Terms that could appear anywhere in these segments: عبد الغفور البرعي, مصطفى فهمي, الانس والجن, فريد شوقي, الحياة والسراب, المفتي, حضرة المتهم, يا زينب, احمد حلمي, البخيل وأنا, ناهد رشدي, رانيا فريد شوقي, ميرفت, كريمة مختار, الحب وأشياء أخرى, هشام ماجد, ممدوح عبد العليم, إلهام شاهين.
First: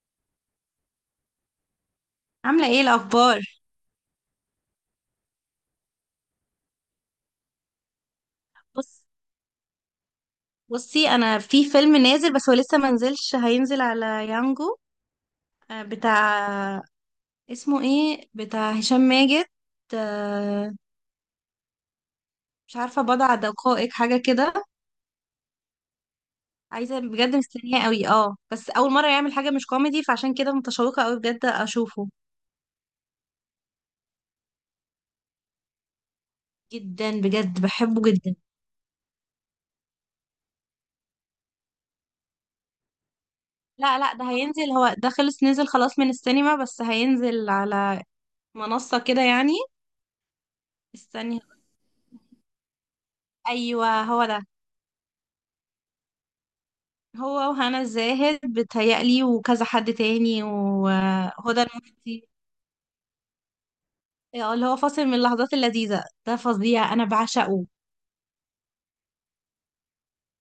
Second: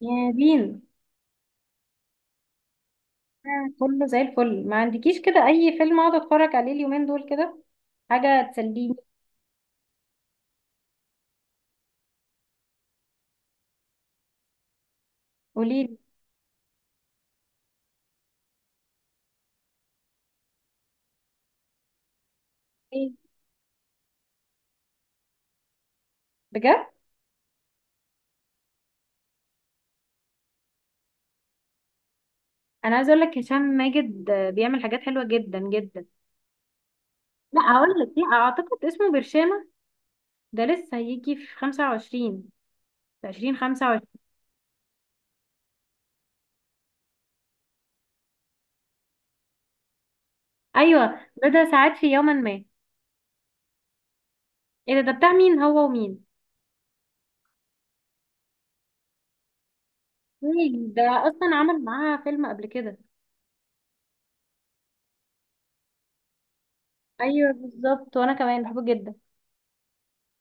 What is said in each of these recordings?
يا بين. عاملة ايه الأخبار؟ كله زي الفل، ما عندكيش كده اي فيلم اقعد اتفرج عليه اليومين دول كده؟ حاجه تسليني. بص بصي أنا في فيلم نازل، بس هو لسه منزلش، هينزل على يانجو. قوليلي. بتاع، اسمه ايه؟ بتاع هشام ماجد. آه، مش عارفة، ايه، بضع دقائق، حاجة كده. بجد؟ عايزة بجد، مستنية قوي، اه بس أول مرة يعمل حاجة مش كوميدي، فعشان كده متشوقة قوي بجد أشوفه. انا عايزه اقول لك هشام ماجد بيعمل حاجات حلوه جدا جدا. جدا، لا، بجد هقول بحبه لك، لا جدا. اعتقد اسمه برشامه. ده لسه هيجي في 25، في لا 2025. لا، ده هينزل، هو ده خلص نزل خلاص من السينما، بس هينزل على منصة كده يعني. ايوه، استني، بدا ساعات في يوما ما. ايوه هو ده. ايه ده. ده بتاع مين، هو ومين؟ هو وهنا الزاهد بتهيألي، وكذا حد تاني، إيه ده، اصلا وهدى عمل معاها المفتي. فيلم قبل كده؟ اللي هو فاصل من اللحظات اللذيذة ده فظيع، أنا ايوه بعشقه. بالظبط، وانا كمان بحبه جدا.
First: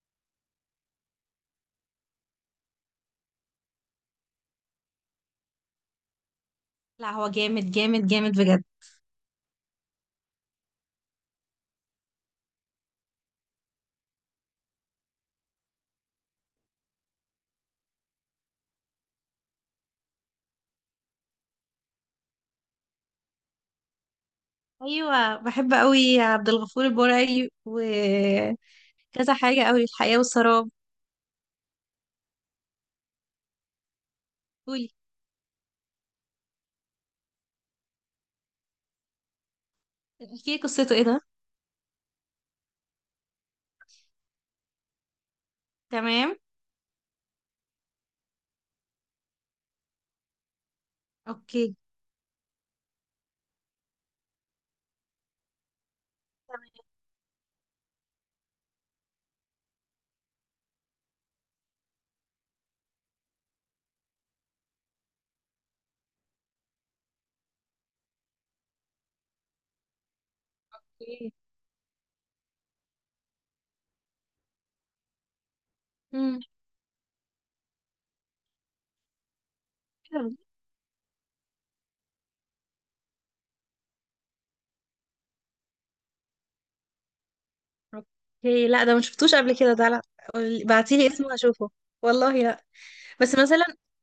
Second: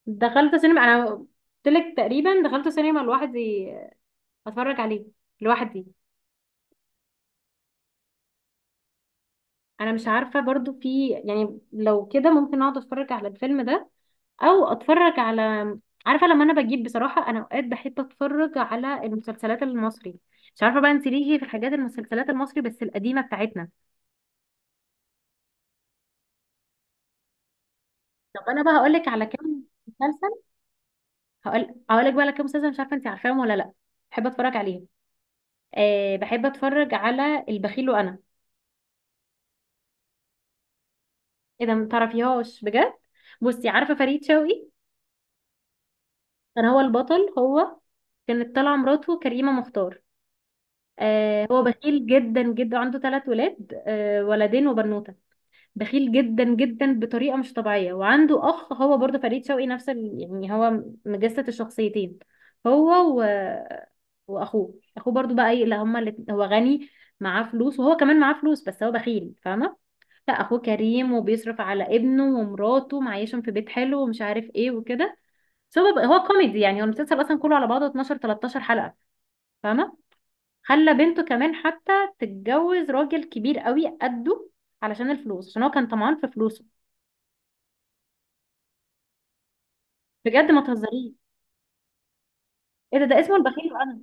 دخلت سينما، انا قلت لك تقريبا دخلت سينما لوحدي اتفرج عليه لوحدي. لا هو جامد جامد جامد بجد. انا مش عارفه برضو، في يعني لو كده ممكن اقعد اتفرج على الفيلم ده او اتفرج على... عارفه لما انا بجيب، بصراحه انا اوقات بحب اتفرج على المسلسلات المصري. مش عارفه بقى انت ليه، في الحاجات المسلسلات المصري بس القديمه بتاعتنا. أيوة، بحب قوي عبد الغفور البرعي طب انا بقى وكذا هقول لك على حاجة كام قوي، الحياة مسلسل. والسراب. هقول لك بقى على كام مسلسل، مش عارفه انت عارفاهم ولا لا. بحب اتفرج عليهم. قولي، أه، بحب اتفرج على البخيل وانا. احكي لي قصته، ايه ده؟ ايه ده، متعرفيهاش بجد؟ بصي، عارفه فريد شوقي؟ تمام. كان هو البطل، هو. كانت طالعه مراته كريمه مختار. آه، هو اوكي. بخيل جدا جدا، عنده ثلاث ولاد، ولدين وبنوته. بخيل جدا جدا بطريقه مش طبيعيه. وعنده اخ هو برضه فريد شوقي، نفس ال... يعني هو مجسد الشخصيتين. هو و... واخوه، اخوه برضه بقى ايه، لا هما اللي هو غني، معاه فلوس، وهو كمان معاه فلوس بس هو بخيل، فاهمه؟ لا، اخوه كريم، اوكي. وبيصرف على ابنه ومراته، معيشهم في بيت حلو ومش عارف ايه وكده. هو مم. كوميدي يعني، هو المسلسل اصلا كله على بعضه 12 13 حلقه، فاهمه؟ خلى بنته كمان حتى تتجوز راجل كبير قوي قده علشان الفلوس، عشان هو كان طمعان في فلوسه. اوكي، لا ده ما شفتوش قبل كده، ده لا. بجد، ما بعتيلي تهزريش. اسمه هشوفه، والله لا. ايه ده. ده بس اسمه البخيل مثلا، وانا.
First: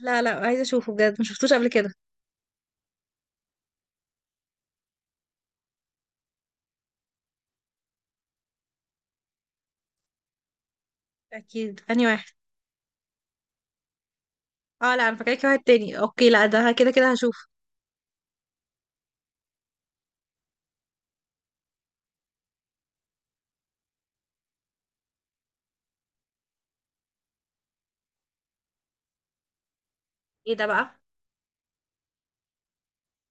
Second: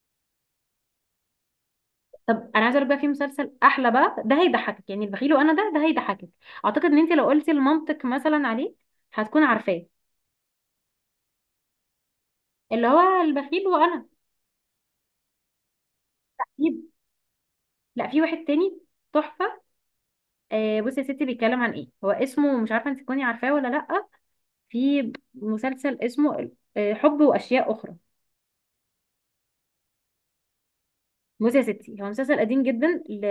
لا لا، عايزة اشوفه بجد، ما شفتوش قبل كده. طب انا عايزه اقول بقى، في مسلسل احلى بقى، ده هيضحكك، يعني البخيل وانا ده، ده هيضحكك. اعتقد ان انت لو قلتي المنطق مثلا عليه هتكون عارفاه، اكيد اني واحد. اللي هو البخيل وانا. اه لا، انا فاكراكي واحد تاني، اوكي لا ده في... كده كده هشوف. لا، في واحد تاني، تحفه. آه، بصي يا ستي، بيتكلم عن ايه هو، اسمه مش عارفه انت تكوني عارفاه ولا لا. في مسلسل اسمه حب واشياء اخرى. ايه ده بقى؟ بصي يا ستي، هو مسلسل قديم جدا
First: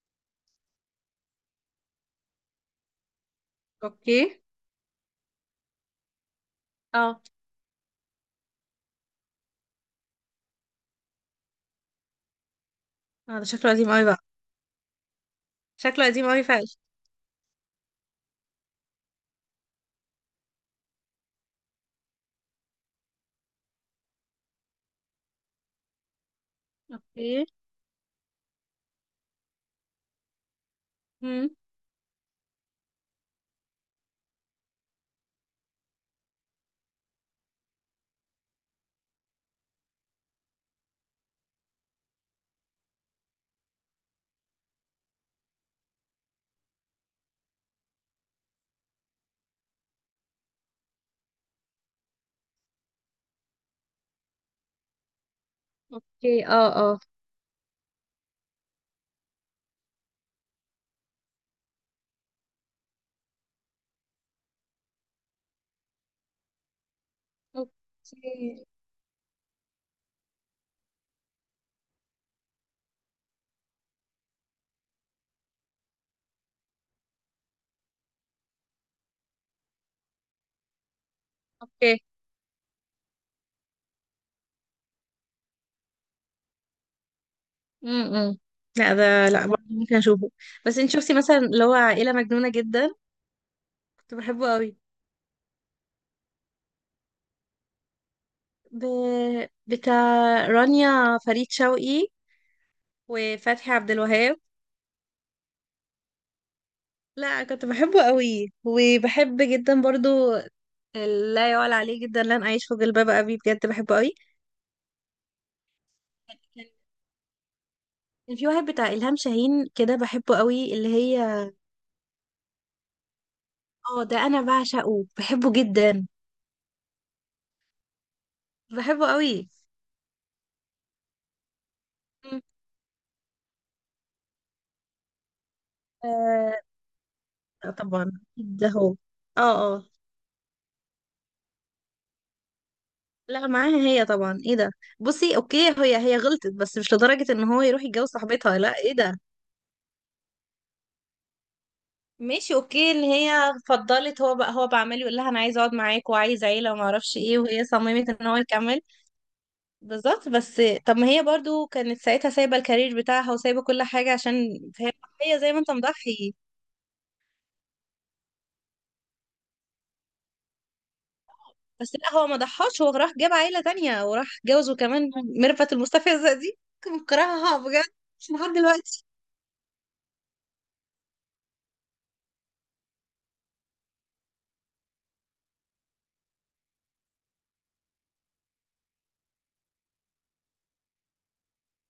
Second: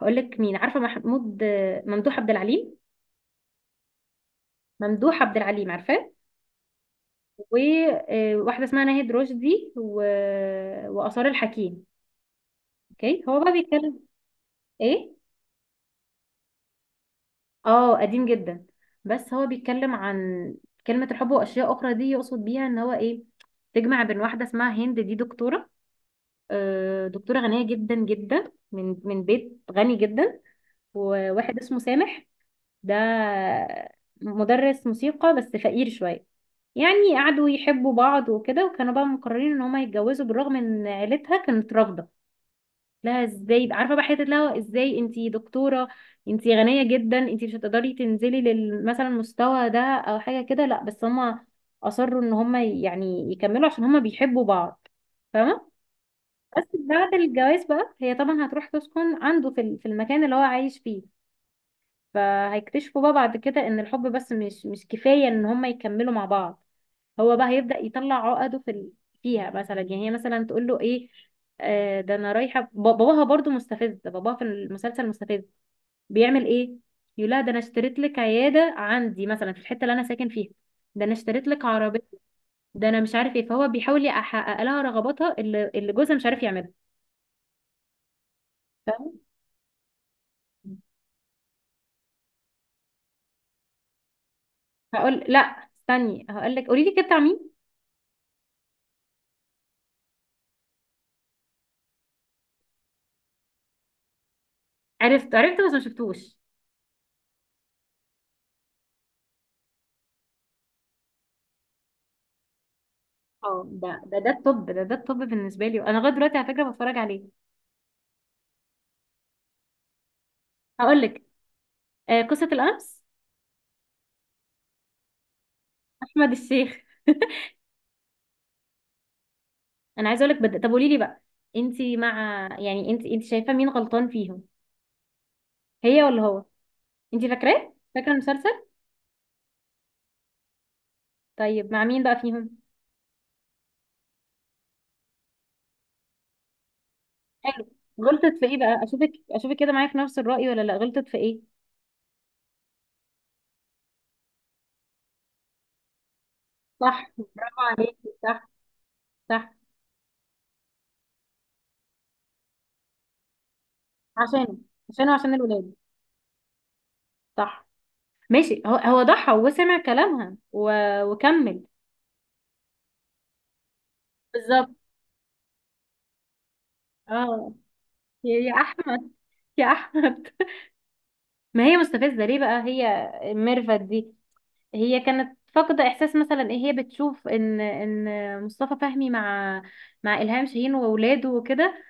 هقول لك مين. عارفه محمود ممدوح عبد العليم؟ اوكي. ممدوح عبد العليم، عارفاه؟ اه وواحدة اسمها ناهد رشدي وآثار الحكيم. اوكي، اه. هو ده بقى شكله قديم بيتكلم. قوي بقى، ايه؟ شكله قديم قوي فعلا. اه، قديم جدا. بس هو بيتكلم عن كلمة الحب وأشياء أخرى دي، يقصد بيها ان هو ايه، تجمع بين واحدة اسمها هند، دي دكتورة، دكتورة اوكي. غنية جدا جدا، من بيت غني جدا. امم. وواحد اسمه سامح، ده مدرس موسيقى بس فقير شوية. يعني قعدوا يحبوا بعض وكده، وكانوا بقى مقررين ان هما يتجوزوا بالرغم ان عيلتها كانت رافضة لها، ازاي عارفه بقى، حته لها ازاي، انتي دكتوره، انتي غنيه جدا، انتي مش هتقدري تنزلي مثلا المستوى ده او حاجه كده. لا، بس هما اصروا ان هما يعني يكملوا عشان هما بيحبوا بعض، فاهمه؟ اوكي. بس اه اه. بعد الجواز بقى، هي طبعا هتروح تسكن عنده في في المكان اللي هو عايش فيه. فهيكتشفوا بقى بعد كده ان الحب بس مش كفايه ان هما يكملوا مع بعض. هو بقى هيبدأ يطلع عقده اوكي. في ال-، فيها مثلا، يعني هي مثلا تقول له ايه، آه ده انا رايحه، باباها برضو مستفز، باباها في المسلسل مستفز، بيعمل ايه، يقول لها ده انا اشتريت لك عياده عندي مثلا في الحته اللي انا ساكن فيها، ده انا اشتريت لك اوكي. عربيه، ده انا مش عارف ايه، فهو بيحاول يحقق لها رغباتها اللي جوزها مش عارف يعملها، امم. لا فاهم؟ ده لا، برضه ممكن اشوفه. بس انت شفتي مثلا اللي هو عائلة مجنونة جدا؟ كنت بحبه قوي. هقول لا، استني هقول لك. قولي لي كده بتاع مين. ب... بتاع رانيا فريد شوقي وفتحي عبد الوهاب. عرفت عرفت بس ما شفتوش. لا كنت بحبه قوي، وبحب جدا برضو. لا يعلى عليه جدا لن اعيش في جلباب ابي، اه، بجد بحبه ده قوي. ده ده الطب، ده الطب بالنسبه لي انا، لغايه دلوقتي على فكره بتفرج عليه. كان في واحد بتاع الهام شاهين كده بحبه قوي، اللي هقول هي، لك، قصه الامس، اه ده انا بعشقه، بحبه جدا. احمد الشيخ. بحبه قوي. انا عايزه اقول لك طب قولي لي بقى، انت مم. مع يعني، انت شايفه مين غلطان فيهم، هي ولا هو؟ آه. انت فاكراه، فاكره طبعا. المسلسل؟ ده هو. اه اه. طيب، مع مين بقى فيهم؟ لا معاها هي طبعا، ايه ده. بصي اوكي، هي غلطت، بس مش لدرجة ان هو حلو. يروح يتجوز غلطت في ايه صاحبتها، لا بقى، ايه اشوفك ده. اشوفك كده معايا في نفس الرأي ولا لا؟ غلطت في ايه؟ ماشي اوكي، ان هي فضلت، هو بعمل يقول لها انا عايز اقعد معاك وعايز عيلة وما صح، اعرفش ايه، برافو وهي صممت عليكي، ان هو صح، يكمل. صح. بالظبط، بس طب ما هي برضو كانت ساعتها سايبة الكارير بتاعها وسايبة كل حاجة عشان، عشانه، فهي، عشانه، عشان هي زي ما انت الولاد. مضحي. صح ماشي، هو ضحى وسمع كلامها وكمل. بس لا هو ما ضحاش، هو راح جاب عيلة تانية، وراح بالظبط. جوزه كمان ميرفت المستفزة دي. كنت اه، مكرهها بجد يا لحد دلوقتي. احمد، يا احمد. ما هي مستفزه ليه بقى هي، ميرفت دي؟ هي كانت فاقدة إحساس مثلا إيه، هي بتشوف إن مصطفى فهمي مع إلهام شاهين وأولاده وكده،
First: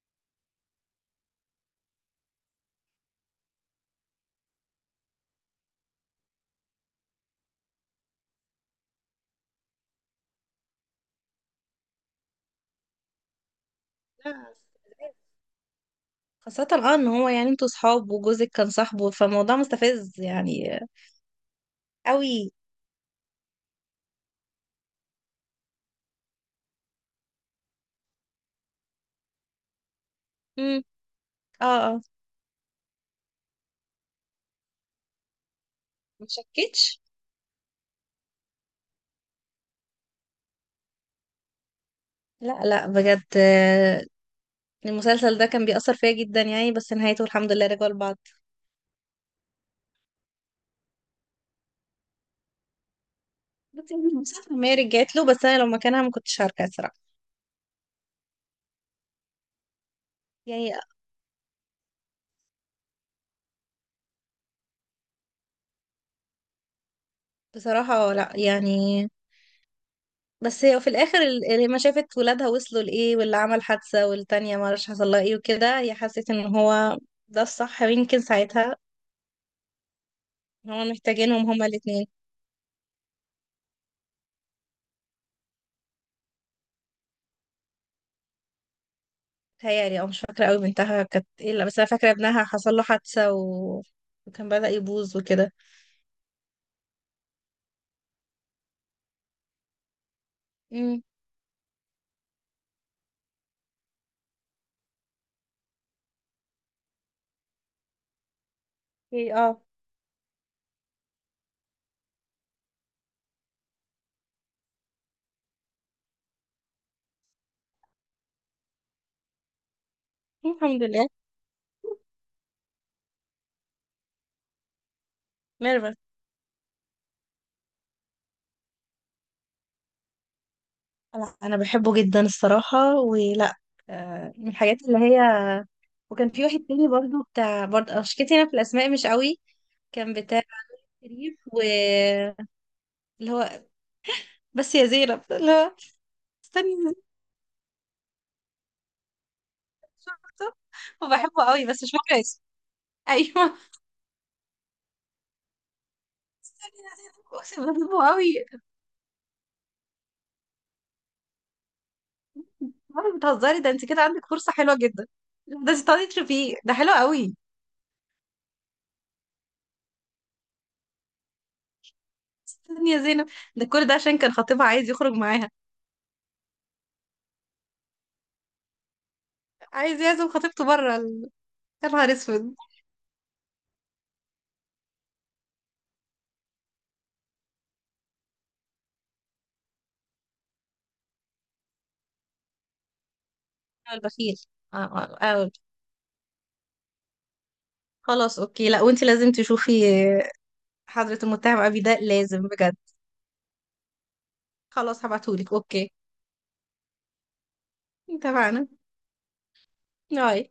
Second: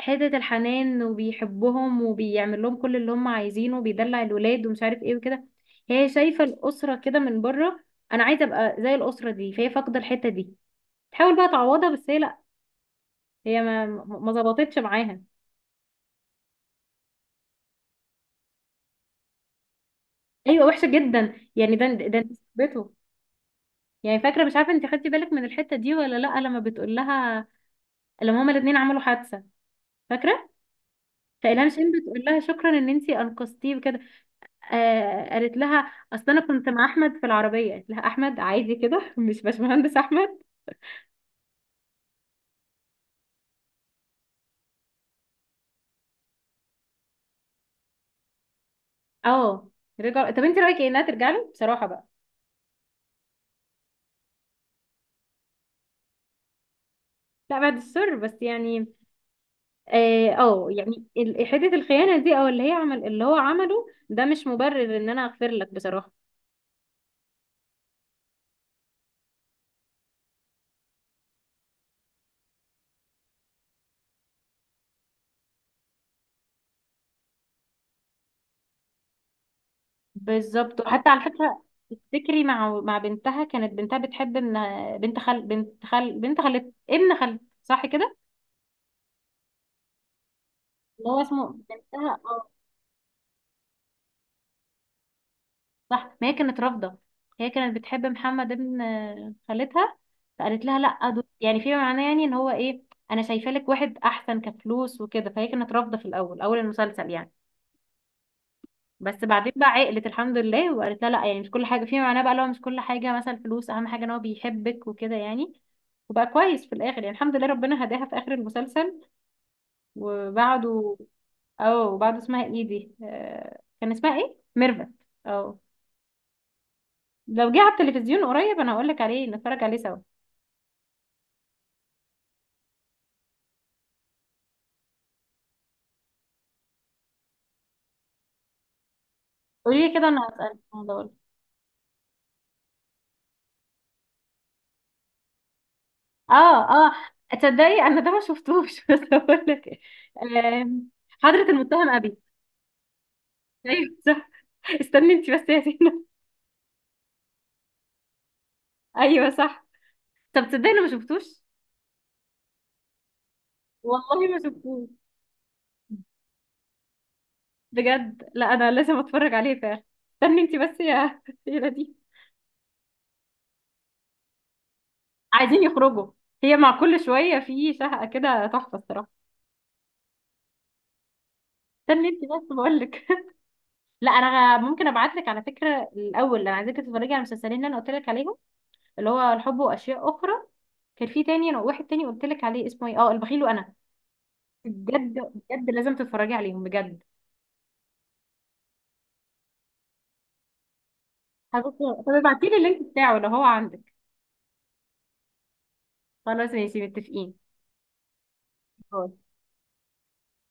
حتة الحنان وبيحبهم وبيعمل لهم كل اللي هم عايزينه وبيدلع الولاد ومش عارف إيه وكده، هي شايفة الأسرة كده من بره، أنا عايزة أبقى زي الأسرة دي، فهي فاقدة الحتة دي، تحاول بقى تعوضها، بس هي لأ. هي ما لا، ظبطتش معاها. خاصة اه ان هو، يعني انتوا صحاب وجوزك كان صاحبه، فالموضوع مستفز أيوة، يعني، وحشة جدا يعني، ده ده أنت قوي. صاحبته يعني، فاكرة مش عارفة أنت خدتي بالك من الحتة دي ولا لأ، لما بتقول لها لما هما الاتنين عملوا حادثة، فاكرة؟ امم. اه فإلهام شين اه. بتقول لها شكرا ان انتي انقذتيه وكده. آه، قالت لها اصل ما انا كنت مع شكتش. احمد في العربيه، قالت لها احمد عادي كده، مش باشمهندس احمد. لا لا بجد. المسلسل ده كان بيأثر فيا جدا يعني، بس نهايته الحمد لله رجعوا لبعض. اه رجع. طب انت رايك ايه انها ترجع له بصراحه بقى؟ بصي انا مش عارفه، ما هي رجعت له، بس انا لو مكانها ما كنتش هرجع صراحه. لا بعد السر بس يعني، اه، يعني يعني حته الخيانه دي او اللي هي عمل اللي هو عمله ده مش مبرر ان انا اغفر لك بصراحه. بصراحه لا يعني. بس هي في الاخر لما شافت ولادها وصلوا لايه، واللي عمل حادثه، والتانيه ما اعرفش حصل لها ايه وكده، هي حست ان هو ده الصح، ويمكن ساعتها بالظبط. هما وحتى على محتاجينهم فكره، هما الاثنين. تفتكري مع بنتها، كانت بنتها بتحب ان، بنت خال، بنت خال، بنت خالت ابن خالت، صح كده؟ تهيألي، او مش فاكره قوي بنتها اللي هو كانت اسمه ايه، لا بس انا فاكره بنتها، ابنها اه. حصل له حادثه و... وكان بدأ يبوظ وكده. صح، ما هي كانت رافضة، هي كانت بتحب محمد ابن خالتها، فقالت لها امم. لا، دول يعني في معناه، يعني ان هو ايه، انا شايفه لك واحد احسن كفلوس وكده. فهي كانت رافضة في الاول، اول المسلسل يعني، بس ايه. بعدين اه. بقى عقلت الحمد لله وقالت لها لا يعني، مش كل حاجة في معناه بقى، لو مش كل حاجة مثلا الفلوس اهم حاجة، ان هو بيحبك وكده يعني. وبقى كويس في الاخر يعني الحمد لله ربنا هداها في اخر المسلسل الحمد وبعده. لله. اه، وبعده اسمها ايه دي، كان اسمها ايه، ميرفت. اه. ميرفت. لو جه على التلفزيون قريب انا هقول لك عليه، نتفرج عليه سوا. انا بحبه جدا الصراحه، ولا من الحاجات اللي هي. وكان في واحد تاني برضو بتاع، برضه شكيتي انا في الاسماء مش قوي. قولي لي كده، كان انا بتاع هسألك في الموضوع ده. شريف و، اللي هو، بس يا زينب، اللي هو، اه استني يا اه. زينب. تصدقي انا ده ما شفتوش. بس هقول لك إيه. آم، حضرة وبحبه قوي بس المتهم مش ابي. فاكره اسمه. ايوه. ايوه صح. استني انت بس يا سينا. استني يا زينب، اقسم بالله بحبه قوي. ايوه صح. طب تصدقي انا ما شفتوش، مرة بتهزري، ده انت كده والله عندك ما فرصه حلوه شفتوش، جدا، ده انت تقعدي فيه، ده حلو قوي. بجد. لا، انا لازم اتفرج عليه فعلا. استني انت بس يا يا دي. استني يا زينب، ده كل ده عشان كان خطيبها عايز يخرج معاها، عايزين يخرجوا. هي مع كل شويه في شهقه كده، تحفه الصراحه. عايز يعزم خطيبته بره يا استني نهار انت اسود. بس، بقول لك، لا انا ممكن ابعت لك على فكره الاول، انا عايزاك تتفرجي على المسلسلين اللي انا قلت لك عليهم، اللي هو الحب واشياء اخرى، كان في تاني، انا واحد تاني قلت لك عليه اسمه ايه، اه، البخيل وانا، هو البخيل. آه، بجد. آه، آه. بجد لازم تتفرجي عليهم بجد. خلاص اوكي، لا وانت لازم تشوفي حضرة المتهم أبي، ده طب لازم ابعتيلي بجد. اللينك بتاعه لو هو عندك. خلاص هبعتهولك، اوكي. خلاص ماشي، متفقين. اتفقنا. باي. باي.